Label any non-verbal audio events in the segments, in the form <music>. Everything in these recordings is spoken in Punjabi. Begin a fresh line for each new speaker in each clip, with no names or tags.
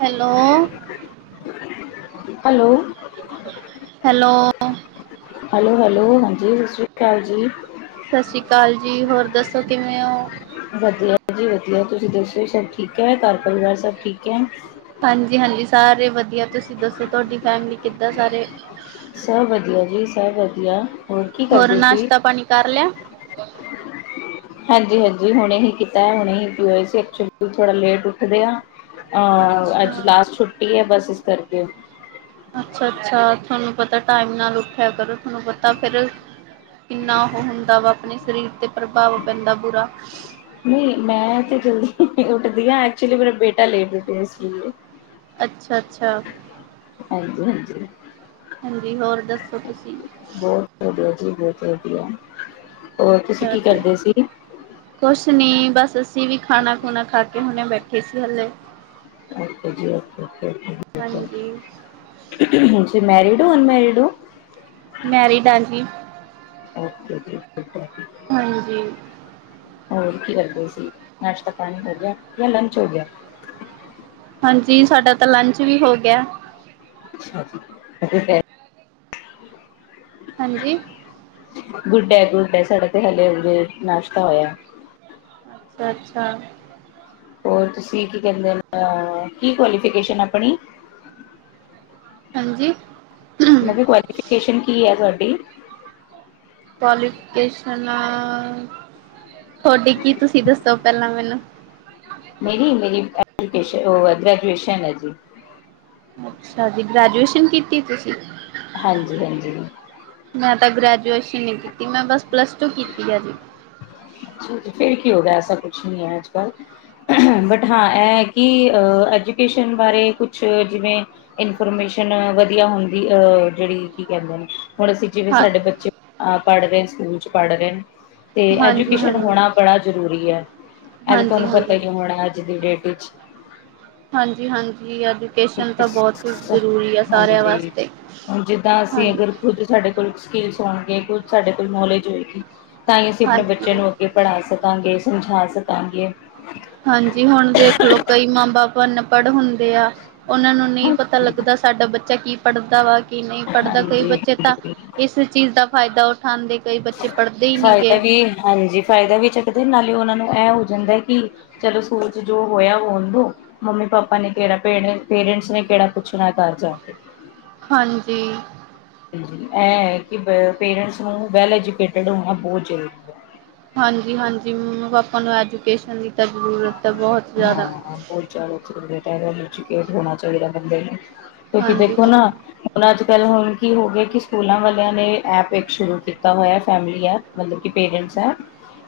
ਹੈਲੋ।
ਹੈਲੋ।
ਹੈਲੋ।
ਹੈਲੋ-ਹੈਲੋ ਹਾਂਜੀ ਸਤਿ ਸ਼੍ਰੀ ਕਾਲ ਜੀ।
ਸਤਿ ਸ਼੍ਰੀ ਕਾਲ ਜੀ ਹੋਰ ਦੱਸੋ ਕਿਵੇਂ ਓ?
ਵਧੀਆ ਜੀ ਵਧੀਆ। ਤੁਸੀ ਦੱਸੋ ਸਭ ਠੀਕ ਐ ਘਰ ਪਰਿਵਾਰ ਸਭ ਠੀਕ ਐ।
ਹਾਂਜੀ-ਹਾਂਜੀ ਸਾਰੇ ਵਧੀਆ ਤੁਸੀ ਦੱਸੋ ਤੁਆਡੀ ਫੈਮਲੀ ਕਿੱਦਾਂ ਸਾਰੇ?
ਸਭ ਵਧੀਆ ਜੀ ਸਭ ਵਧੀਆ। ਕੀ
ਹੋਰ
ਕਰਦੇ ਸੀ
ਨਾਸ਼ਤਾ ਪਾਣੀ ਕਰ ਲਿਆ।
ਹਾਂਜੀ-ਹਾਂਜੀ ਹੁਣੇ ਹੀ ਕੀਤਾ ਏ, ਹੁਣੇ ਹੀ ਪ ਹੋਏ ਸੀ ਐਕਚੁਲੀ ਥੋੜਾ ਲੇਟ ਉੱਠਦੇ ਆ ਅਹ ਅੱਜ
ਅੱਛਾ
ਲਾਸਟ ਛੁੱਟੀ ਐ ਬਸ ਇਸ ਕਰਕੇ
ਅੱਛਾ-ਅੱਛਾ ਤੁਹਾਨੂੰ ਪਤਾ ਟਾਈਮ ਨਾਲ ਉੱਠਿਆ ਕਰੋ। ਤਾਹਨੂੰ ਪਤਾ ਫਿਰ ਕਿੰਨਾ ਉਹ ਹੁੰਦਾ ਵਾ ਆਪਣੇ ਸਰੀਰ ਤੇ ਪ੍ਰਭਾਵ ਪੈਂਦਾ ਬੁਰਾ
ਨਈ ਮੈਂ ਤੇੇ ਜਲਦੀ ਉੱਠਦੀ ਆ ਐਕਚੁਲੀ ਮੇਰਾ ਬੇਟਾ ਲੈ ਉੱਠਿਆ ਇਸ ਲੀਏ
ਅੱਛਾ-ਅੱਛਾ।
ਹਾਂਜੀ-ਹਾਂਜੀ।
ਹਾਂਜੀ ਹੋਰ ਦੱਸੋ ਤੁਸੀਂ
ਬਹੁਤ ਵਧੀਆ ਜੀ ਬਹੁਤ ਵਧੀਆ, ਹੋਰ ਤੁਸੀਂ
ਅੱਛਾ
ਕੀ
ਜੀ
ਕਰਦੇ ਸੀ।
ਕੁਛ ਨੀ ਬਸ ਅਸੀਂ ਵੀ ਖਾਣਾ- ਖੁਣਾ ਖਾ ਕੇ ਹੁਣੇ ਬੈਠੇ ਸੀ ਹਲੇ
<unintelligible>
ਹਾਂਜੀ
ਤੁਸੀਂ ਮੇਰੀਡ ਓ ਅਨਮੈਰੀਡ ਓ।
ਮੈਰੀਡ ਆ ਜੀ।
ਓਕੇ ਜੀ
ਹਾਂਜੀ।
ਹੋਰ ਕੀ ਕਰਦੇ ਸੀ, ਨਾਸ਼ਤਾ ਪਾਣੀ ਕਰ ਲਿਆ ਜਾਂ ਲੰਚ ਹੋ ਗਿਆ।
ਹਾਂਜੀ ਸਾਡਾ ਤਾਂ ਲੰਚ ਵੀ ਹੋ ਗਿਆ।
<unintelligible>
ਹਾਂਜੀ।
ਗੁੱਡ ਡ ਏ, ਗੁੱਡ ਏ ਸਾਡਾ ਤੇ ਹਲੇ ਹੁਨੇ ਨਾਸ਼ਤਾ ਹੋਇਆ।
ਅੱਛਾ-ਅੱਛਾ।
ਹੋਰ ਤੁਸੀਂ ਕੀ ਕਹਿੰਦੇ ਆ, ਕੀ ਕੁਆਲੀਫਕੇਸ਼ਨ ਆਪਣੀ
ਹਾਂਜੀ।
ਕਵਾਲੀਫਿਕੇਸ਼ਨ ਕੀ ਐ ਤੁਆਡੀ।
ਕੁਆਲੀਫਿਕੇਸ਼ਨ ਅ ਤੁਹਾਡੀ ਕੀ ਤੁਸੀਂ ਦੱਸੋ ਪਹਿਲਾਂ ਮੈਨੂੰ
ਨਹੀ ਮੇਰੀ ਐਜੂਕੇਸ਼, ਉਹ ਗ੍ਰੈਜੂਏਸ਼ਨ ਐ ਜੀ।
ਅੱਛਾ ਜੀ ਗ੍ਰੈਜੂਏਸ਼ਨ ਕੀਤੀ ਤੁਸੀਂ।
ਹਾਂਜੀ-ਹਾਂਜੀ।
ਮੈਂ ਤਾਂ ਗ੍ਰੈਜੂਏਸ਼ਨ ਨੀ ਕੀਤੀ ਮੈਂ ਬਸ ਪਲੱਸ ਟੂ ਕੀਤੀ ਆ ਜੀ।
ਫੇਰ ਕੀ ਹੋਗਿਆ ਐਸਾ ਕੁਛ ਨੀ ਐ ਅੱਜ-ਕੱਲ੍ਹ ਬਟ ਹਾਂ ਇਅ ਐ ਕਿ ਐਜੂਕੇਸ਼ਨ ਬਾਰੇ ਕੁਛ ਜਿਵੇਂ ਇਨਫੋਰਮੇਸ਼ਨ ਵਧੀਆ ਹੁੰਦੀ ਅਹ ਜਿਹੜੀ ਕੀ ਕਹਿੰਦੇ ਨੇ ਹੁਣ ਅਸੀਂ ਜਿਵੇਂ
ਹਾਂ,
ਸਾਡੇ ਬੱਚੇ ਅ ਪੜ੍ਹ ਰਹੇ ਸਕੂਲ ਚ ਪੜ੍ਹ ਰਹੇ ਤੇ ਐਜੂਕੇ ਕੇਸ਼ਨ
ਹਾਂਜੀ-ਹਾਂਜੀ,
ਹੋਣਾ ਬੜਾ ਜਰੂਰੀ ਐ, ਇਹਜ ਤੁਹਾਨੂੰ ਪਤਾ
ਹਾਂਜੀ-ਹਾਂਜੀ।
ਈ ਹੋਣਾ ਅੱਜ ਦੀ ਡੇਟ ਚ -
ਹਾਂਜੀ-ਹਾਂਜੀ ਐਜੂਕੇਸ਼ਨ ਤਾਂ ਬਹੁਤ ਜ਼ਰੂਰੀ ਆ ਸਾਰਿਆਂ
ਹਾਂਜੀ
ਵਾਸਤੇ।
ਹੁਣ ਜਿੱਦਾਂ ਅਸੀਂ
ਹਾਂਜੀ,
ਅਗਰ ਕੁੱਝ ਸਾਡੇ ਕੋਲ ਸਕਿੱਲਸ ਹੋਣਗੇ, ਕੁੱਝ ਸਾਡੇ ਕੋਲ ਨੋਲੇਜ ਹੋਏਗੀ, ਤਾਂ ਹੀ ਅਸੀਂ ਆਪਣੇ ਬੱਚੇ
ਹਾਂਜੀ।
ਨੂੰ ਅੱਗੇ ਪੜ੍ਹਾ ਸਕਾਂਗੇ, ਸਮਝਾ ਸਕਾਂਗੇ।
ਹਾਂਜੀ ਹੁਣ ਦੇਖਲੋ ਕਈ ਮਾਂ- ਬਾਪ ਅਨਪੜ੍ਹ ਹੁੰਦੇ ਆ। ਉਹਨਾਂ ਨੂੰ ਨਈ ਪਤਾ ਲੱਗਦਾ ਸਾਡਾ ਬੱਚਾ ਕੀ ਪੜ੍ਹਦਾ ਵਾ ਕੀ ਨਈ ਪੜ੍ਹਦਾ, ਕਈ
ਹਾਂਜੀ
ਬੱਚੇ ਤਾਂ
ਹਾਂਜੀ
ਇਸ ਚੀਜ਼ ਦਾ ਫਾਇਦਾ ਉਠਾਉਦੇ, ਕਈ ਬੱਚੇ ਪੜ੍ਹਦੇ ਹੀ ਨਹੀਂ
ਫਾਇਦਾ
ਗੇ।
ਵੀ ਹਾਂਜੀ ਫਾਇਦਾ ਵੀ ਚੱਕਦੇ ਨਾਲੇ ਉਹਨਾਂ ਨੂੰ ਇਹ ਹੋ ਜਾਂਦਾ ਕੀ ਚਲੋ ਸਕੂਲ ਚ ਜੋ ਹੋਇਆ ਵ ਹੋਣ ਦੋ ਮੰਮੀ ਪਾਪਾ ਨੇ ਕੇੜਾ ਪੇਰਂਟ ਪੇਰੈਂਟਸ ਨੇ ਕੇੜਾ ਪੁੱਛਣਾ ਤਾ ਆਜਾ
ਹਾਂਜੀ।
ਹਾਂਜੀ, ਐ ਆ ਕੀ ਵ ਪੇਰੈਂਟਸ ਨੂੰ ਵੈੱਲ ਐਜੂਕੇਟਡ ਹੋਣਾ ਬੋਤ ਜ਼ਰੂਰੀ ਐ।
ਹਾਂਜੀ-ਹਾਂਜੀ, ਮੰਮਾ- ਪਾਪਾ ਨੂੰ ਐਜੂਕੇਸ਼ਨ ਦੀ ਤਾਂ ਜ਼ਰੂਰਤ ਆ ਬੋਹਤ ਜ਼ਾਦਾ
ਬੋਤ ਜਾਦਾ ਜਰੂਰਤ ਐ ਐਜੂਕੇਟ ਹੋਣਾ ਚਾਈਦਾ ਬੰਦੇ ਨੂੰ ਕਿਉਂਕਿ
ਹਾਂਜੀ,
ਦੇਖੋ ਨਾ
ਹਾਂਜੀ,
ਹੁਣ ਅੱਜ-ਕੱਲ੍ਹ ਹੁਣ ਕੀ ਹੋ ਗੇਆ, ਕਿ ਸਕੂਲਾਂ ਵਾਲੇਆਂ ਨੇ ਐਪ ਇੱਕ ਸ਼ੁਰੂ ਕੀਤਾ ਹੋਏਆ ਫੈਮਲੀ ਐਪ ਮਤਲਬ ਕਿ ਪੇਰੈਂਟਸ ਐ,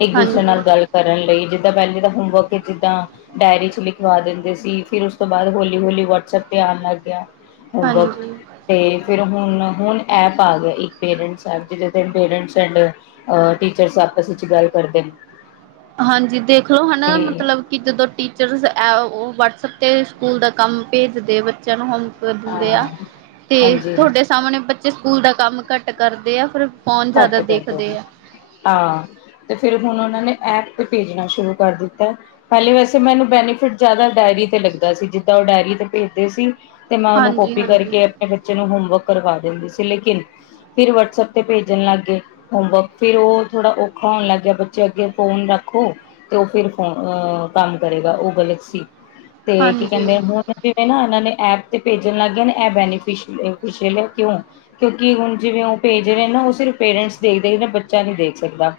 ਇੱਕ ਦੂਸਰੇ
ਹਾਂਜੀ,
ਨਾਲ ਗੱਲ ਕਰਨ ਲਈ ਜਿੱਦਾਂ ਪੇਲੇ ਦਾ ਹੋਮਵਰਕ ਐ ਜਿੱਦਾਂ ਡਾਇਰੀ ਚ ਲਿਖਵਾ ਦਿੰਦੇ ਸੀ ਫਿਰ ਉਸ ਤੋਂ ਬਾਅਦ ਹੌਲੀ-ਹੌਲੀ ਵਟਸਐਪ ਤੇ ਆਣ ਲੱਗ ਗੇਆ। ਹੁਣ ਬਸ
ਹਾਂਜੀ।
ਤੇ ਫਿਰ ਹੁਣ- ਹੁਣ ਐਪ ਆ ਗੇਆ ਇੱਕ ਪੇਰੈਂਟਸ ਐ ਜਿਦੇ ਤੇ ਪੇਰੈਂਟਸ ਐਂਡ- ਅ ਟੀਚਰਸ ਆਪਸ ਵਿੱਚ ਗੱਲ ਕਰਦੇ ਨੇ।
ਹਾਂਜੀ, ਦੇਖਲੋ ਹਨਾ
ਤੇ
ਮਤਲਬ ਕਿ ਜਦੋਂ ਟੀਚਰਸ ਐ ਓ ਵਟਸਐਪ ਤੇ ਸਕੂਲ ਦਾ ਕੰਮ ਭੇਜਦੇ ਬੱਚੇਆਂ ਨੂੰ ਹੁਣ ਦੇ
ਹਾਂ
ਦਿੰਦੇ ਆ, ਤੇ
ਹਾਂਜੀ
ਤੁਹਾਡੇ ਸਾਹਮਣੇ ਬੱਚੇ ਸਕੂਲ ਦਾ ਕੰਮ ਘੱਟ ਕਰਦੇ ਆ ਫਿਰ ਫੋਨ
ਘੱਟ
ਜ਼ਾਦਾ
ਕਰਦੇ ਨੇ
ਦੇਖਦੇ ਆ।
ਹਾਂ, ਤੇ ਫਿਰ ਹੁਣ ਓਨਾਂ ਨੇ ਐਪ ਤੇ ਭੇਜਣਾ ਸ਼ੁਰੂ ਕਰ ਦਿੱਤਾ। ਪੇਲੇ ਵੈਸੇ ਮੈਨੂੰ ਬੈਨੀਫਿਟ ਜ਼ਾਦਾ ਡਾਇਰੀ ਤੇ ਲੱਗਦਾ ਸੀ, ਜਿੱਦਾਂ ਓ ਡਾਇਰੀ ਤੇ ਭੇਜਦੇ ਸੀ। ਤੇ ਮੈਂ ਓਨੂੰ
ਹਾਂਜੀ
ਕੋਪੀ
ਹਾਂਜੀ
ਕਰਕੇ ਆਪਣੇ ਬੱਚੇ ਨੂੰ ਹੋਮਵਰਕ ਕਰਵਾ ਦਿੰਦੀ ਸੀ ਲੇਕਿਨ ਫਿਰ ਵਟਸਐਪ ਤੇ ਭੇਜ ਭੇਜਣ ਲੱਗ ਗਏ, ਹੋਮਵਰਕ ਫਿਰ ਓ ਥੋੜਾ ਔਖਾ ਹੋਣ ਲੱਗ ਗੇਆ, ਬੱਚੇ ਅੱਗੇ ਫੋਨ ਰੱਖੋ ਤੇ ਓ ਫਿਰ ਫੋਨ ਅਹ ਕੰਮ ਕਰੇਗਾ ਓ ਗਲਤ ਸੀ, ਤੇ ਕੀ
ਹਾਂਜੀ
ਕੇਂਦੇ ਹੁਣ ਜਿਵੇਂ ਨਾ ਏਨਾਂ ਨੇ ਐਪ ਤੇ ਭੇਜਣ ਲੱਗ ਗਏ ਨੇ, ਐ ਬੈਨੀਫਿਛਲ ਏ ਫਿਛਲ ਏ ਕਿਉਂ? ਕਿਉਂਕਿ ਹੁਣ ਜਿਵੇਂ ਓ ਭੇਜ ਰਏ ਨਾ ਓ ਸਿਰਫ ਪੇਰੈਂਟਸ ਦੇਖਦੇ ਨੇ, ਬੱਚਾ ਨੀ ਦੇਖ ਸਕਦਾ।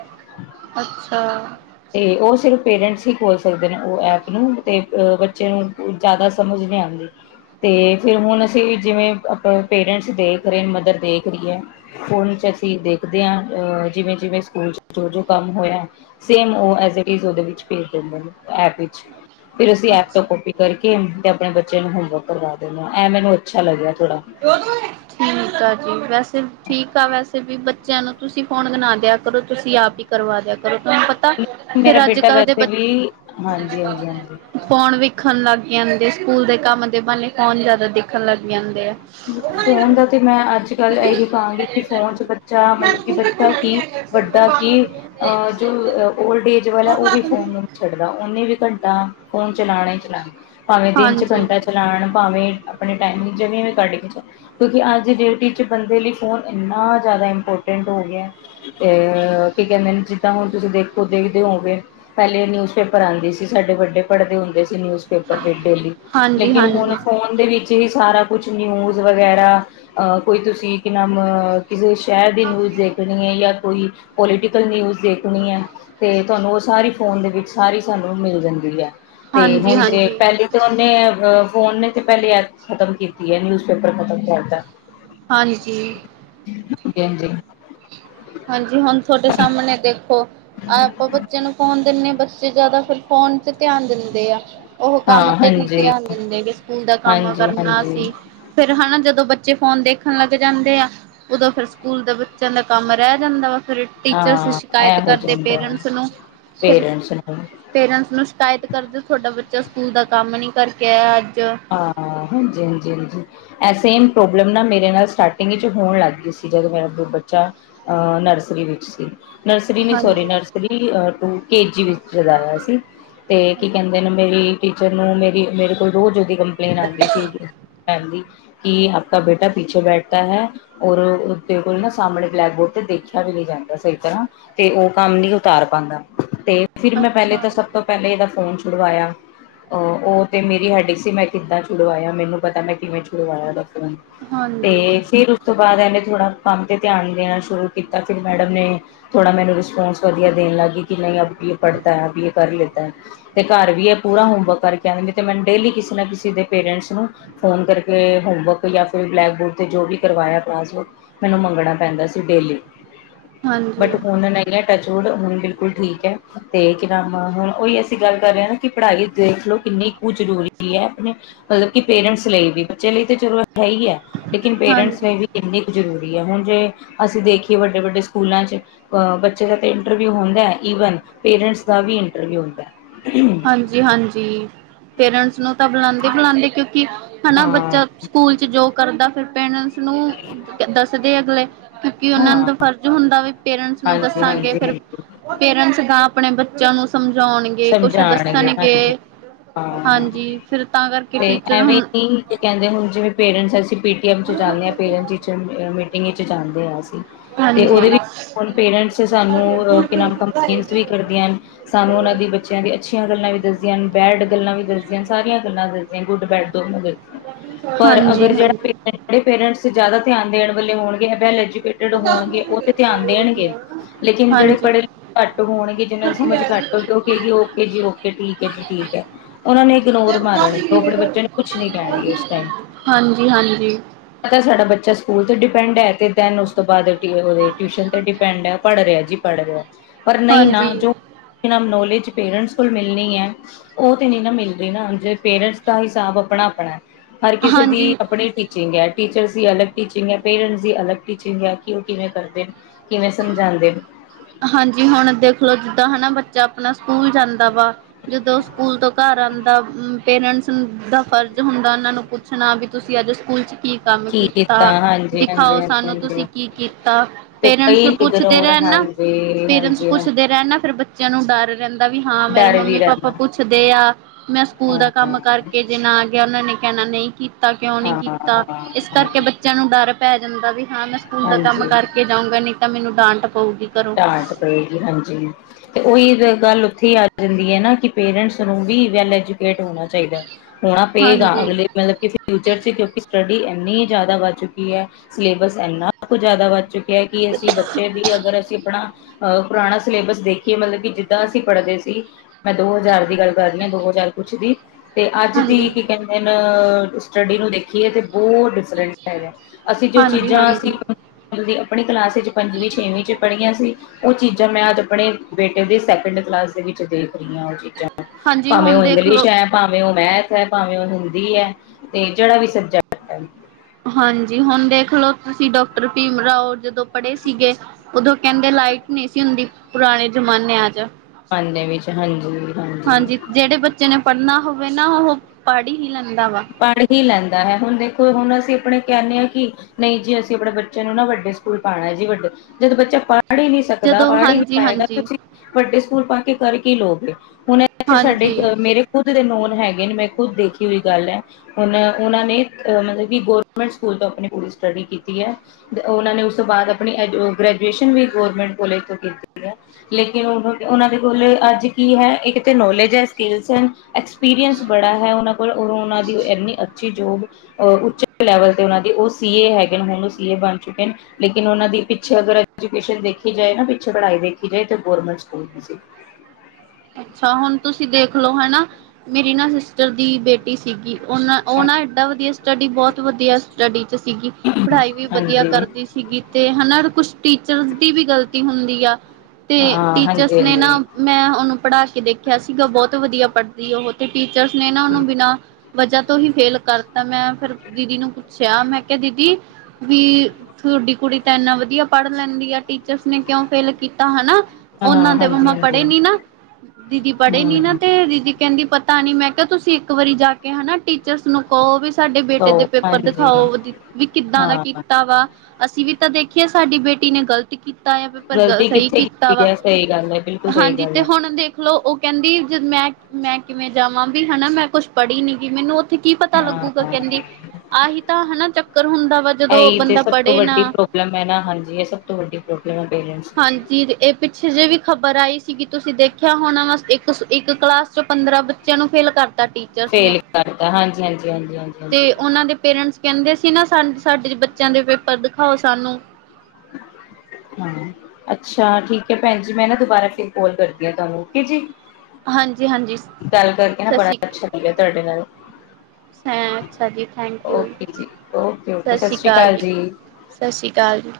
ਅੱਛਾ
ਤੇ ਓ ਸਿਰਫ ਪੇਰੈਂਟਸ ਹੀ ਖੋਲ ਸਕਦੇ ਨੇ ਓ ਐਪ ਨੂੰ ਤੇ ਅ ਬੱਚੇ ਨੂੰ ਜਾਦਾ ਸਮਝ ਨੀ ਆਂਦੀ। ਤੇ ਫਿਰ ਹੁਣ ਅਸੀਂ ਜਿਵੇਂ, ਆਪਾਂ ਪੇਰੈਂਟਸ ਦੇਖ ਰਏ ਮਦਰ ਦੇਖ ਰਈ ਐ ਫੋਨ ਚ ਅਸੀਂ ਦੇਖਦੇ ਆ ਅ ਜਿਵੇਂ-ਜਿਵੇਂ ਸਕੂਲ ਚ ਜੋ-ਜੋ ਕੰਮ ਹੋਏਆ ਸੇਮ ਓ ਐਜਡੀਟ ਓਦੇ ਵਿੱਚ ਭੇਜ ਦਿੰਦੇ ਨੇ ਐਪ ਵਿੱਚ, ਫਿਰ ਅਸੀਂ ਐਪ ਤੋਂ
ਅੱਛਾ
ਕਪੀ ਕਰਕੇ ਤੇ ਆਪਣੇ ਬੱਚੇਆ ਨੂੰ ਹੋਮਵਰਕ ਕਰਵਾ ਦੇਨਾ ਐ ਮੈਨੂੰ ਅੱਛਾ ਲੱਗੇਆ ਥੋੜਾ।
ਠੀਕ ਆ ਜੀ, ਵੈਸੇ ਠੀਕ ਆ ਬਸ। ਤੇ ਵੀ ਬੱਚੇਆਂ ਨੂੰ ਤੁਸੀਂ ਫੋਨ ਨਾ ਦੇਆ ਕਰੋ, ਤੁਸੀਂ ਆਪ ਈ ਕਰਵਾ ਦੇਆ ਕਰੋ ਫੋਨ ਪਤਾ
ਮੇਰਾ
ਫਿਰ ਅੱਜ
ਬੇਟਾ
ਕੱਲ੍ਹ ਦੇ
ਵੈਸੇ
ਬੱਚੇ
ਵੀ, ਹਾਂਜੀ-ਹਾਂਜੀ-ਹਾਂਜੀ।
ਫੋਨ ਵੇਖਣ ਲੱਗ ਜਾਂਦੇ ਆ, ਸਕੂਲ ਦੇ ਕੰਮ ਦੇ ਬਾਨੇ ਫੋਨ ਜ਼ਾਦਾ ਦੇਖਣ ਲੱਗ ਜਾਂਦੇ ਆ।
ਫੋਨ ਦਾ ਤੇ ਮੈਂ ਅੱਜ-ਕੱਲ ਏਹੀ ਕਹਾਂਗੀ, ਕਿ ਫੋਨ ਚ ਬੱਚਾ ਮਤਲਬ ਕਿ ਬੱਚਾ ਕੀ ਵੱਡਾ ਕੀ ਅ ਜੋ ਅ ਓਲਡ ਏਜ ਵਾਲਾ ਓਵੀ ਫੋਨ ਨੀ ਛੱਡਦਾ ਉਨੀ ਵੀ ਘੰਟਾ ਫੋਨ ਚਲਾਣਾ ਈ ਚਲਾਣਾ ਭਾਵੇਂ ਦਿਨ ਚ
ਹਾਂਜੀ,
ਘੰਟਾ ਚਲਾਣ ਭਾਵੇਂ ਆਪਣੇ ਟਾਈਮਿੰਗ ਜਿਵੇਂ ਕੱਢ ਕੇ, ਕਿਉਂਕਿ ਅੱਜ ਦੀ ਡੇਟ ਚ ਬੰਦੇ ਲਈ ਫੋਨ ਏਨਾ ਜ਼ਾਦਾ ਇੰਪੋਰਟੈਂਟ ਹੋ ਗੇਆ ਤੇ ਅ ਕੀ ਕੇਂਦੇ ਨੇ ਜੀ ਤਾਂ ਹੁਣ ਤੁਸੀਂ ਦੇਖੋ ਦੇਖਦੇ ਹੋਓਗੇ, ਪੇਲੇ ਨਿਊਜ਼ ਪੇਪਰ ਆਂਦੀ ਸੀ, ਸਾਡੇ ਵੱਡੇ ਪੜ੍ਹਦੇ ਹੁੰਦੇ ਸੀ ਨਿਊਜ਼ ਪੇਪਰ ਡੇਲੀ,
ਹਾਂਜੀ,
ਲੇਕਿਨ ਹੁਣ
ਹਾਂਜੀ,
ਫੋਨ ਦੇ ਵਿੱਚ ਹੀ ਸਾਰਾ ਕੁਛ ਨਿਊਜ਼ ਵਗੈਰਾ ਅ ਕੋਈ ਤੁਸੀਂ ਕਿਨਾ ਮ ਕਿਸੇ ਸ਼ੈਰ ਦੀ ਨਿਊਜ਼ ਦੇਖਣੀ ਏ ਯਾ ਕੋਈ ਪੋਲੀਟੀਕਲ ਨਿਊਜ਼ ਦੇਖਣੀ ਐ ਤੇ ਤੁਆਨੂੰ ਓ ਸਾਰੀ ਫੋਨ ਦੇ ਵਿੱਚ ਸਾਰੀ ਸਾਨੂੰ ਮਿਲ ਜਾਂਦੀ ਐ। ਤੇ
ਹਾਂਜੀ,
ਹੁਣ ਜੇ
ਹਾਂਜੀ।
ਪੇਲੇ ਤੇ ਐਹਨੇ ਏ ਫੋਨ ਨੇ ਤੇ ਪਹਿਲੇ ਖਤਮ ਕੀਤੀ ਹੈ, ਨਿਊਜ਼ਪੇਪਰ ਖਤਮ ਕਰਦਾ।
ਹਾਂਜੀ।
ਕੇ ਹਾਂਜੀ।
ਹਾਂਜੀ ਹੁਣ ਤੁਹਾਡੇ ਸਾਹਮਣੇ ਦੇਖੋ, ਆਪ ਬੱਚਿਆਂ ਨੂੰ ਫੋਨ ਦਿੰਦੇ ਬੱਚੇ ਜ਼ਿਆਦਾ ਫਿਰ ਫੋਨ ਤੇ ਧਿਆਨ ਦਿੰਦੇ ਆ। ਉਹ ਕੰਮ
ਹਾਂ
ਤੇ ਨੀ
ਹਾਂਜੀ
ਧਿਆਨ ਦਿੰਦੇ ਵੀ ਸਕੂਲ ਦਾ ਕੰਮ
ਹਾਂਜੀ
ਕਰਨਾ
ਹਾਂਜੀ
ਅਸੀ। ਫੇਰ ਹਨਾ ਜਦੋਂ ਬੱਚੇ ਫੋਨ ਦੇਖਣ ਲੱਗ ਜਾਂਦੇ ਆ, ਉਦੋਂ ਫੇਰ ਸਕੂਲ ਦੇ ਬੱਚਿਆਂ ਦਾ ਕੰਮ, ਰਹਿ ਜਾਂਦਾ ਵਾ ਫੇਰ ਟੀਚਰਸ
ਹਾਂ
ਸ਼ਿਕਾਇਤ
ਇਹ ਹੋ
ਕਰਦੇ
ਜਾਂਦਾ
ਪੇਰੈਂਟਸ ਨੂੰ, ਫੇਰ
ਪੇਰੈਂਟਸ ਨੂੰ
ਪੇਰੈਂਟਸ ਨੂੰ ਸ਼ਿਕਾਇਤ ਕਰਦੇ ਤੁਹਾਡਾ ਬੱਚਾ ਸਕੂਲ ਦਾ ਕੰਮ ਨੀ ਕਰਕੇ ਆਇਆ ਅੱਜ।
ਹਾਂ, ਹਾਂਜੀ- ਹਾਂਜੀ, ਹਾਂਜੀ। ਐੇ ਸੇਮ ਪ੍ਰੋਬਲਮ ਨਾ ਮੇਰੇ ਨਾਲ ਸਟਾਰਟਿੰਗ ਵਿੱਚ ਹੋਣ ਲੱਗ ਗਈ ਸੀ ਜਦ ਮੇਰਾ ਬੱਚਾ ਅ ਨਰਸਰੀ ਵਿੱਚ ਸੀ, ਨਰਸਰੀ ਨੀ ਸੋਰੀ
ਹਾਂਜੀ
nursery to K G ਵਿੱਚ ਲਗਇਆ ਸੀ। ਤੇ ਕੀ ਕੇਂਦੇ ਨੇ ਮੇਰੀ ਟੀਚਰ ਨੂੰ ਮੇਰੀ ਮੇਰੇ ਕੋਲ ਰੋਜ਼ ਉਹਦੀ ਕੰਪਲੇਨ ਆਂਦੀ ਸੀ, ਕਹਿਣਦੀ ਕਿ ਆਪਕਾ ਬੇਟਾ ਪਿੱਛੇ ਬੈਠਤਾ ਹੈ। ਔਰ ਉਦੇ ਕੋਲ ਨਾ ਸਾਹਮਣੇ ਬਲੈਕ ਬੋਰਡ ਤੇ ਦੇਖਿਆ ਵੀ ਨਈ ਜਾਂਦਾ ਸਹੀ ਤਰਾਂ। ਤੇ ਉਹ ਕੰਮ ਨਈ ਉਤਾਰ ਪਾਂਦਾ, ਤੇ ਫਿਰ ਮੈਂ ਪਹਿਲੇ
ਅੱਛਾ
ਤਾਂ ਸਭ ਤੋਂ ਪਹਿਲਾਂ ਇਹਦਾ ਫੋਨ ਛੁਡਵਾਇਆ, ਅ ਓ ਤੇ ਮੇਰੀ ਹੈਡੱਏਕ ਸੀ ਮੈਂ ਕਿੱਦਾਂ ਚਛੁਲਵਾਇਆ, ਮੈਨੂੰ ਪਤਾ ਮੈਂ ਕਿਵੇਂ ਚੁਲਵਾਇ ਉਦਾ ਫੋਨ,
ਹਾਂਜੀ
ਤੇ ਫਿਰ- ਉਸ ਤੋਂ ਬਾਅਦ ਏਨੇ ਥੋੜਾ ਕੰਮ ਤੇ ਧਿਆਨ ਦੇਣਾ ਸ਼ੁਰੂ ਕੀਤਾ ਫਿਰ, ਮੈਡਮ ਨੇ ਥੋੜਾ ਮੈਨੂੰ ਰਿਸਪੋਂਸ ਵਧੀਆ ਦੇਣ ਗਈ ਕਿ ਨਈ ਆਜ ਪੜਤਾ ਐ ਵੀ ਏ ਕਰ ਲੇਤਾ ਐ, ਤੇ ਘਰ ਵੀ ਇਹ ਪੂਰਾ ਹੋਮਵਰਕ ਕਰਕੇ ਆਂ ਨਈ ਤੇ ਮੈਨੂੰ ਡੇਲੀ ਕਿਸੇ ਨਾ ਕਿਸੇ ਦੇ ਪੇਰੈਂਟਸ ਨੂੰ, ਫੋਨ ਕਰਕੇ ਹੋਮਵਰਕ ਯਾ ਫੇਰ ਬਲੈਕ ਬੋਰਡ ਤੇ ਜੋ ਵੀ ਕਰਵਾਇਆ ਕਲਾਸਵਰਕ ਮੈਨੂੰ ਮੰਗਣਾ ਪੈਂਦਾ ਸੀ ਡੇਲੀ,
ਹਾਂਜੀ
ਬਟ ਹੁਣ ਨਹੀਂ ਟੱਚਵਡ ਹੁਣ ਬਿਲਕੁਲ ਠੀਕ ਐ, ਤੇ ਕਿ ਨਾਮ ਹੁਣ ਉਹੀ ਅਸੀਂ ਗੱਲ ਕਰ ਰੇ ਆ ਨਾ। ਕਿ ਪੜਾਈ ਦੇਖ ਲੋ ਕਿੰਨੀ ਕੁ ਜ਼ਰੂਰੀ ਐ। ਮਤਲਬ ਕਿ ਪੇਰੈਂਟਸ ਲਈ ਵੀ, ਬੱਚੇ ਲਈ ਤਾਂ ਚਲੋ ਹੈ ਈ ਐ, ਲੇਕਿਨ
ਹਾਂਜੀ
ਪੇਰੈਂਟਸ ਲਈ ਵੀ ਕਿੰਨੀ ਕੁ ਜ਼ਰੂਰੀ ਐ ਹੁਣ ਜੇ, ਅਸੀਂ ਦੇਖੀਏ ਵੱਡੇ-ਵੱਡੇ ਸਕੂਲਾਂ ਚ ਅ ਬੱਚੇ ਦਾ ਤੇ ਇੰਟਰਵਿਊ ਹੁੰਦਾ ਐ, ਈਵਨ ਪੇਰੈਂਟਸ ਦਾ ਵੀ ਇੰਟਰਵਿਊ ਹੁੰਦਾ ਐ।
ਹਾਂਜੀ-ਹਾਂਜੀ, ਪੇਰੈਂਟਸ ਨੂੰ ਤਾਂ ਬੁਲਾਂਦੇ-ਬੁਲਾਂਦੇ ਕਿਉਂਕਿ ਹਨਾ
ਹਾਂ
ਬੱਚਾ, ਸਕੂਲ ਚ ਜੋ ਕਰਦਾ ਫੇਰ ਪੇਰੈਂਟਸ ਨੂੰ ਦੱਸਦੇ ਅਗਲੇ। ਕਿਉਂਕਿ ਉਹਨਾਂ ਨੂੰ
ਹਾਂ
ਤਾਂ ਫਰਜ਼ ਹੁੰਦਾ ਵੇ ਪੇਰੈਂਟਸ ਨੂੰ
ਹਾਂਜੀ
ਦੱਸਾਂਗੇ
ਹਾਂਜੀ
ਫੇਰ
ਹਾਂਜੀ
ਪੇਰੈਂਟਸ ਦਾ ਆਪਣੇ ਬੱਚਿਆਂ ਨੂੰ ਸਮਝਾਉਣਗੇ। ਕੁਛ
ਜਾਣਗੇ
ਦੱਸਣਗੇ
ਹਾਂਜੀ, ਹਾਂ,
ਹਾਂਜੀ ਫਿਰ ਤਾਂ ਕਰਕੇ
ਤੇ
ਟੀਚਰ
ਐਵੀ
ਹੁਣ
ਕੇਂਦੇ ਹੁਣ ਜਿਵੇਂ ਪੇਰੈਂਟਸ ਅਸੀ ਪੀ-ਟੀ-ਐਮ ਚ ਜਾਂਦੇ ਆ ਪੇਰੈਂਟ ਟੀਰ ਮੀਟਿੰਗ ਵਿੱਚ ਜਾਂਦੇ ਆ ਅਸੀਂ। ਤੇ
ਹਾਂਜੀ-ਹਾਂਜੀ,
ਉਹਦੇ,
ਹਾਂਜੀ-ਹਾਂਜੀ,
ਪੇਰੈਂਟਸ ਸਾਨੂੰ ਕੀ ਨਾਮ ਕੰਪਲੇਂਨਸ ਵੀ ਕਰਦੀਆਂ ਨੇ, ਸਾਨੂੰ ਉਹਨਾਂ ਦੀ ਬੱਚਿਆਂ ਦੀ ਅੱਛੀਆਂ ਗੱਲਾਂ ਵੀ ਦੱਸਦੀਆਂ ਨੇ, ਬੈਡ ਗੱਲਾਂ ਵੀ ਦੱਸਦੀਆਂ, ਸਾਰੀਆਂ ਗੱਲਾਂ ਦੱਸਦੀਆਂ ਗੁਡ-ਬੈਡ ਦੋਨੋ ਦ- ਪਰ
ਹਾਂਜੀ-ਹਾਂਜੀ,
ਅਗਰ ਜਿਹੜਾ, ਪੇਰਟਸ ਜਿਆਦਾ ਧਿਆਨ ਦੇਣ ਵਾਲੇ ਹੋਣਗੇ ਵੈਲ ਐਡਿਊਕੇ - ਟਿਡ ਹੋਣਗੇ ਉਹ ਤੇ ਧਿਆਨ ਦੇਣਗੇ। ਲੇਕਿਨ ਜਿਹੜੇ ਪੜੇ, ਘੱਟ ਹੋਣਗੇ ਜਿਹਨਾਂ ਨੂੰ ਸਮਝ ਘੱਟ ਹੋ ਦੀ ਓਕੇ ਜੀ ਓਕੇ ਠੀਕ ਐ ਜੀ ਠੀਕ ਐ। ਉਹਨਾਂ ਨੇ ਇਗਨੋਰ ਮਾਰਨਗੇ ਉਹ ਆਪਣੇ ਬੱਚਿਆਂ ਨੂੰ ਕੁਛ ਨੀ ਕਹਿਣਗੇ ਉਸ ਟਾਈਮ।
ਹਾਂਜੀ-ਹਾਂਜੀ।
ਪ ਤਾਂ ਸਾਡਾ ਬੱਚਾ ਸਕੂਲ ਤੇ ਡਿਪੈਂਡ ਐ ਤੇ ਧੈਨ ਉਸ ਤੋਂ ਬਾਅਦ ਕਿ ਓਦੇ ਟਿਊਸ਼ਨ ਤੇ ਡਿਪੈਂਡ ਐ। ਪੜ੍ਹ ਰਿਐ ਜੀ, ਪੜ੍ਹ ਰਿਐ, ਪਰ ਨਈ
ਹਾਂਜੀ,
ਨਾ ਜੋ ਇੰਨ੍ਹਾ ਨੂੰ ਨੋਲੇਜ ਪੇਰੈਂਟਸ ਕੋਲ ਮਿਲਨੀ ਐ, ਓਹ 'ਤੇ ਨੀ ਨਾ ਮਿਲਦੇ ਨਾ, ਜੇ ਪੇਰੈਂਟਸ ਦਾ ਹਿਸਾਬ ਅਪਨਾ-ਅਪਨੈ। ਹਰ
ਹਾਂਜੀ,
ਕਿਸੇ ਦੀ
ਹਾਂਜੀ।
ਅਪਨੀ ਟੀ ਚਿੰਗ ਐ, ਟੀਚਰਸ ਦੀ ਅਲੱਗ ਟੀਚਿੰਗ ਐ, ਪੇਰੈਂਟਸ ਦੀ ਅਲੱਗ ਟੀਚਿੰਗ ਐ, ਕਿ ਉਹ ਕਿਵੇਂ ਕਰਦੇ? ਕਿਵੇਂ ਸਮਝਾਂਦੇ?
ਹਾਂਜੀ, ਹੁਨ ਦੇਖ ਲਓ, ਜਿੱਦਾਂ ਹੈ ਨਾ, ਬੱਚਾ ਅਪਨਾ ਸਕੂਲ ਜਾਂਦਾ ਵਾ। ਜਦੋਂ ਸਕੂਲ ਤੋਂ ਘਰ ਆਂਦਾ, ਪੇਰੈਂਟਸ ਦਾ ਫਰਜ਼ ਹੁੰਦਾ ਉਨਾਂ ਨੂੰ ਕੁਛ ਸੁਨਾ ਬਈ, ਤੁਸੀਂ ਅੱਜ ਸਕੂਲ 'ਚ ਕੀ ਕੰਮ ਕੀਤਾ,
ਹਾਂਜੀ ਹਾਂਜੀ
ਦਿਖਾਓ
ਹਾਂਜੀ
ਸਾਨੂੰ
ਹਾਂਜੀ
ਤੁਸੀਂ ਕੀ ਕੀਤਾ?
ਤੇ
ਪੇਰੈਂਟਸ
ਕਈ
ਨੂੰ ਪੁੱਛਦੇ
ਇਗਨੋਰ
ਰੈਨ ਨਾ।
ਹਾਂਜੀ
ਪੇਰੈਂਟਸ
ਹਾਂਜੀ ਹਾਂਜੀ
ਪੁੱਛਦੇ ਰੈਨ ਨਾ, ਫੇਰ ਬੱਚਿਆਂ ਨੂੰ ਡਰ ਰੈਂਦਾ ਵੀ ਹਾਂ, ਮੇਰੇ
ਡਰ ਵੀ
ਮੰਮੀ-ਪਾਪਾ
ਰਹਿੰਦਾ
ਪੁੱਛਦੇ ਆ। ਮੈਂ ਸਕੂਲ ਦਾ
ਹਾਂ
ਕੰਮ ਕਰਕੇ ਜੇ ਨਾ ਗਿਆ, ਉਨਾਂ ਨੇ ਕੈਂਨਾ, ਨਈ ਕੀਤਾ? ਕਿਉਂ ਨੀ
ਹਾਂ
ਕੀਤਾ?
ਹਾਂ
ਇਸ
ਹਾਂ
ਕਰਕੇ ਬੱਚੇ ਬੱਚਿਆਂ ਨੂੰ ਡਰ ਪੈ ਜਾਂਦਾ ਵੀ ਹਾਂ, ਮੈਂ ਸਕੂਲ ਦਾ ਕੰਮ
ਹਾਂਜੀ
ਕਰਕੇ ਜਾਊਂਗਾ, ਨਈ ਤਾਂ ਮੈਨੂੰ ਡਾਂਟ ਪਊਗੀ। ਘਰੋਂ
ਡਾਂਟ ਪਏਗੀ, ਹਾਂਜੀ। 'ਤੇ ਓਈ ਗੱਲ ਉੱਥੇ ਈ ਆ ਜਾਂਦੀ ਏ ਨਾ, ਕਿ ਪੇਰੈਂਟਸ ਨੂੰ ਵੀ ਵੈਲ ਐਜੂਕੇਟ ਹੋਨਾ ਚਾਈਦੈ। ਹੋਣਾ ਪਏਗਾ,
ਹਾਂਜੀ,
ਅਗਲੇ ਮਤਲਬ ਕਿ ਫਿਊਚਰ 'ਚ, ਕਿਉਂਕਿ ਸਟੱਡੀ ਐੰਨੀ ਜਾਦਾ ਵੱਦ ਚੁੱਕੀ ਐ। ਸਿਲੇਬਸ ਐੰਨਾ ਕੁ ਜਾਦਾ ਵੱਧ ਚੁੱਕਿਐ ਕਿ ਅਸੀਂ ਬੱਚੇ ਦੀ, ਅਗਰ ਅਸੀਂ ਅਪਣਾ, ਅਹ ਪੁਰਾਣਾ ਸਿਲੇਬਸ ਦੇਖੀਏ, ਮਤਲਬ ਕਿ ਜਿੱਦਾਂ ਅਸੀਂ ਪੜ੍ਹਦੇ ਸੀ। ਮੈਂ ਦੋ ਹਜ਼ਾਰ ਦੀ ਗੱਲ ਕਰ ਰੀ ਆ ਦੋ ਹਜ਼ਾਰ ਕੁਛ ਦੀ, 'ਤੇ ਅੱਜ ਦੀ
ਹਾਂਜੀ,
ਕੀ ਕੈਂਦੇ? ਏਂਨਾ, ਸਟੱਡੀ ਨੂੰ ਦੇਖੀਏ 'ਤੇ ਬੋਤ ਡਿਫਰੈਂਟ ਹੈਗਾ, ਅਸੀ ਜੋ
ਹਾਂਜੀ,
ਚੀਜ਼ਾਂ ਅਸੀ
ਹਾਂਜੀ।
ਜੇੜੀ ਆਪਨੀ ਕਲਾਸ 'ਚ ਪੰਜਵੀਂ-ਛੇਵੀਂ 'ਚ ਪੜ੍ਹੀਆ ਸੀ, ਉਹ ਚੀਜ਼ਾਂ ਮੈਂ ਅੱਜ ਅਪਨੇ ਬੇਟੇ ਦੇ ਸੈਕਿੰਡ ਕਲਾਸ ਦੇ ਵਿੱਚ ਦੇਖ ਰੀ ਆ, ਉਹ ਚੀਜ਼ਾਂ।
ਹਾਂਜੀ
ਭਾਵੇਂ
ਹੁਣ
ਉਹ
ਦੇਖ
ਇੰਗਲਿਸ਼
ਲੋ
ਐ, ਭਾਵੇਂ ਉਹ ਮੈਥ ਐ, ਭਾਵੇਂ ਉਹ ਹਿੰਦੀ ਐ, ਤੇ ਜੇੜਾ ਵੀ ਸਬਜੈਕਟ ਐ ਹੀ।
ਹਾਂਜੀ, ਹੁਨ ਦੇਖ ਲਓ ਤੁਸੀਂ, ਡਾਕਟਰ ਭੀਮ ਰਾਓ ਜਦੋਂ ਪੜ੍ਹੇ ਸੀਗੇ। ਓਦੋਂ ਕੈਂਦੇ, ਲਾਈਟ ਨਈ ਸੀ ਹੁੰਦੀ ਪੁਰਾਨੇ ਜਮਾਨਿਆ 'ਚ।
ਆਂਦੇ ਵਿੱਚ, ਹਾਂਜੀ-ਹਾਂਜੀ।
ਜੇੜੇ ਬੱਚੇ ਨੇ ਪੜ੍ਹਨਾ ਹੋਵੇ ਨਾ, ਉਹ ਪੜ੍ਹ ਹੀ ਲੈਂਦਾ ਵਾ।
ਪੜ੍ਹ ਹੀ ਲੈਂਦਾ ਹੈ, ਹੁਨ ਦੇਖੋ, ਹੁਨ ਅਸੀਂ ਅਪਨੇ ਕੈਂਨੇ ਆ ਕਿ ਨਈ ਜੀ, ਅਸੀਂ ਅਪਨੇ ਬੱਚੇ ਨੂੰ ਨਾ ਵੱਡੇ ਸਕੂਲ ਪਾਨੈ ਜੀ ਵੱਡੇ, ਜਦ ਬੱਚਾ ਪੜ੍ਹ ਈ ਨੀ ਸਕਦਾ
ਜਦੋਂ
ਪੜ੍ਹ ਈ ਨੀ
ਹਾਂਜੀ,
ਪਾਇਆ,
ਹਾਂਜੀ,
ਕਿਉਂਕਿ ਵੱਡੇ ਸਕੂਲ ਪਾ ਕੇ ਕਰ ਈ ਕੀ ਲੋਗੇ? ਹੁਨ ਐਥੇ ਸਾਡੇ
ਹਾਂਜੀ।
ਅਹ ਮੇਰੇ ਖੁਦ ਦੇ ਲੋਨ ਹੈਗੇ ਨੇ, ਮੈਂ ਖੁਦ ਦੇਖੀ ਹੋਈ। ਗੱਲ ਐ, ਉਨਾ-ਉਨਾਂ ਨੇ, ਉਨਾ ਨੇ ਵੀ ਮਤਲਬ ਕਿ ਗੌਰਮੈਂਟ ਸਕੂਲ ਤੋਂ ਅਪਨੀ ਪੂਰੀ ਸਟੱਡੀ ਕੀਤੀ ਐ। ਉਨਾਂ ਨੇ ਉਸ ਤੋਂ ਬਾਦ ਅਪਨੀ ਗ੍ਰੈਜੂਏਸ਼ਨ ਵੀ ਗੋਰਮੈਂਟ ਕੋਲਜ ਤੋਂ ਕੀਤੀ ਐ। ਲੇਕਿਨ ਉਦੋਂ ਉਨਾ ਦੇ ਕੋਲ ਅੱਜ ਕੀ ਹੈ? ਇਕ ਤੇ ਨੋਲਜ ਐ, ਸਕਿਲਸ ਐ, ਐਜੁ ਪੀਰੀਅੰਸ ਬੜਾ ਹੈ ਉਨਾਂ ਕੋਲ, ਉਨਾਂ ਦੀ ਐੰਨੀ ਅੱਛੀ ਜੋਬ ਔਰ ਉੱਚੇ ਲੈਵਲ 'ਤੇ ਉਨਾਂ ਦੇ, ਉਹ ਸੀ, ਏ, ਹੈਗੇ, ਹੁਨ ਉਹ ਸੀ, ਏ, ਬਨ ਚੁੱਕੇ ਨੇ। ਲੇਕਿਨ ਉਨਾਂ ਦੀ ਪਿੱਛੇ ਅਗਰ ਐਜੁਕੇਸ਼ਨ ਦੇਖੀ ਜਾਏ ਨਾ, ਪਿੱਛੇ ਪੜ੍ਹਾਈ ਵੇਖੀ ਜਾਏ, 'ਤੇ ਗੋਰਮੈਂਟ ਸਕੂਲ ਸੀ।
ਅੱਛਾ, ਹੁਨ ਤੁਸੀਂ ਦੇਖ ਲੋ ਹੈ ਨਾ, ਮੇਰੀ ਨਾ ਸਿਸਟਰ ਦੀ ਬੇਟੀ ਟੀ ਸੀਗੀ, ਉਨਾਂ ਓਹ ਨਾ ਏਡਾ ਵਦੀਆ ਸਟੱਡੀ, ਬੋਤ ਵਦੀਆ ਸਟੱਡੀ 'ਚ ਸੀਗੀ। ਪੜ੍ਹਾਈ ਵੀ ਵਦੀਆ
ਹਾਂਜੀ
ਕਰਦੀ ਸੀ। ਸੀਗੀ 'ਤੇ ਹਨਾ, ਕੁਛ ਟੀਚਰਸ ਦੀ ਵੀ ਗਲਤੀ ਹੁੰਦੀ ਆ 'ਤੇ
ਹਾਂ
ਟੀਚਰਸ
ਹਾਂਜੀ
ਨੇ ਨਾ
ਹਾਂਜੀ
ਮੈਂ ਉਨੂੰ ਪੜ੍ਹਾ ਕੇ ਦੇਖਿਆ ਸੀਗਾ, ਬੋਤ ਵਦੀਆ ਪੜ੍ਹਦੀ ਉਹ, 'ਤੇ ਟੀਚਰਸ ਨੇ ਨਾ, ਉਨੂੰ ਬਿਨਾਂ ਵਜ੍ਹਾ ਤੋਂ ਹੀ ਫੇਲ ਕਰਤਾ ਮੈਂ ਫੇਰ ਦੀਦੀ ਨੂੰ ਪੁੱਛਿਆ ਮੈਂ ਕਿਆ ਦੀਦੀ ਵੀ ਤੁਹਾਡੀ ਕੁੜੀ ਤਾਂ ਇਨਾ ਵਧੀਆ ਪੜ ਲੈਂਦੀ ਆ ਟੀਚਰਸ ਨੇ ਕਿਉਂ ਫੇਲ ਕੀਤਾ ਹਨਾ। ਉਨਾਂ
ਹਾਂ
ਦੇ
ਹਾਂਜੀ
ਮੰਮਾ
ਹਾਂਜੀ
ਪੜ੍ਹੇ ਨੀ ਨਾ। ਦੀਦੀ ਪੜੇ ਨੀ ਨਾ
ਹਮ
ਤੇ ਦੀਦੀ ਕਹਿੰਦੀ ਪਤਾ ਨੀ ਮੈਂ ਕਿਆ ਤੁਸੀਂ ਇੱਕ ਵਾਰੀ ਜਾ ਕੇ ਹਨਾ ਟੀ ਚਰਸ ਨੂੰ ਕਹੋ ਵੀ ਸਾਡੇ ਬੇਟੇ
ਤਾਂ
ਦੇ ਪੇਪਰ
ਹਾਂਜੀ
ਦਿਖਾਓ ਵੀ ਕਿੱਦਾਂ ਦਾ
ਹਾਂ
ਕੀਤਾ ਵਾ। ਅਸੀਂ ਵੀ ਤਾ ਦੇਖੀਏ ਸਾਡੀ ਬੇਟੀ ਨੇ ਗ਼ਲਤ ਕੀਤਾ ਯਾ ਪੇਪਰ ਗ
ਗਲਤੀ
ਸਈ
ਕਿੱਥੇ
ਕੀਤਾ
ਕੀਤੀ
ਵਾ
ਹੈ ਸਹੀ ਗੱਲ ਹੈ ਬਿਲਕੁਲ ਸਹੀ
ਹਾਂਜੀ।
ਗੱਲ
ਤੇ
ਹੈ
ਹੁਣ ਦੇਖਲੋ ਉਹ ਕੇੰਦੀ ਜ ਮੈਂ-ਮੈਂ ਕਿਵੇਂ ਜਾਵਾਂ ਵੀ ਹਨਾ ਮੈਂ ਕੁੱਛ ਪੜੀ ਨੀ ਗੀ ਮੈਨੂੰ ਉੱਥੇ ਕੀ ਪ ਪਤਾ ਲੱਗੂਗਾ
ਹਾਂ
ਕੇਂਦੀ ਆਹੀ ਤਾਂ ਹਨਾ ਚੱਕਰ ਹੁੰਦਾ ਵਾ ਜਦੋਂ
ਇਹੀ ਤੇ
ਬੰਦਾ
ਸਭ ਤੋਂ
ਪੜੇ
ਵੱਡੀ
ਨਾ।
ਪ੍ਰੋਬਲਮ ਹੈ ਨਾ ਹਾਂਜੀ ਇਹ ਸਭ ਤੋਂ ਵੱਡੀ ਪ੍ਰੋਬਲਮ ਹੈ ਪੇਰੈਂਟਸ ਦੀ।
ਹਾਂਜੀ ਏਹ ਪਿੱਛੇ ਜਿ ਵੀ ਖ਼ਬਰ ਆਈ ਸੀਗੀ ਤੁਸੀਂ ਦੇਖਿਆ ਹੋਨਾ ਵਾ ਇੱਕ-ਇੱਕ ਕਲਾਸ ਚ ਪੰਦਰਾਂ ਬੱਚਿਆਂ ਨੂੰ ਫੇਲ ਕਰਤਾ ਟੀ ਚਰਸ ਨੇ
ਫੇਲ ਕਰਤਾ ਹਾਂਜੀ ਹਾਂਜੀ ਹਾਂਜੀ ਹਾਂਜੀ
ਤੇ
ਹਾਂਜੀ
ਓਨਾਂ ਦੇ ਪੇਰੈਂਟਸ ਕੇੰਦੇ ਸੀ ਨਾ ਸਾਨ ਸਾਡੇ ਬੱਚਿਆਂ ਦੇ ਪੇਪਰ ਦਿਖਾਓ ਸਾਨੂੰ।
ਹ ਹਾਂ ਅੱਛਾ ਠੀਕ ਐ ਭੈਣ ਜੀ ਮੈਂ ਨਾ ਦੁਬਾਰਾ ਫਿਰ ਕੋਲ ਕਰਦੀ ਆ ਤੁਹਾਨੂੰ ਓਕੇ ਜੀ।
ਹਾਂਜੀ-ਹਾਂਜੀ।
ਗੱਲ ਕਰਕੇ ਨਾ ਬੜਾ
ਸਤਿ
ਅੱਛਾ ਲੱਗਿਆ ਤੁਹਾਡੇ ਨਾਲ।
ਹੈ ਅੱਛਾ ਜੀ ਥੈਂਕ ਯੂ,
ਓਕੇ ਜੀ ਓਕੇ ਓਕੇ
ਸਸ
ਸਤਿ
ਸ੍ਰੀ
ਸ਼੍ਰੀ
ਕਾਲ
ਅਕਾਲ
ਜੀ। ਸਸ ਸ੍ਰੀ ਕਾਲ ਜੀ।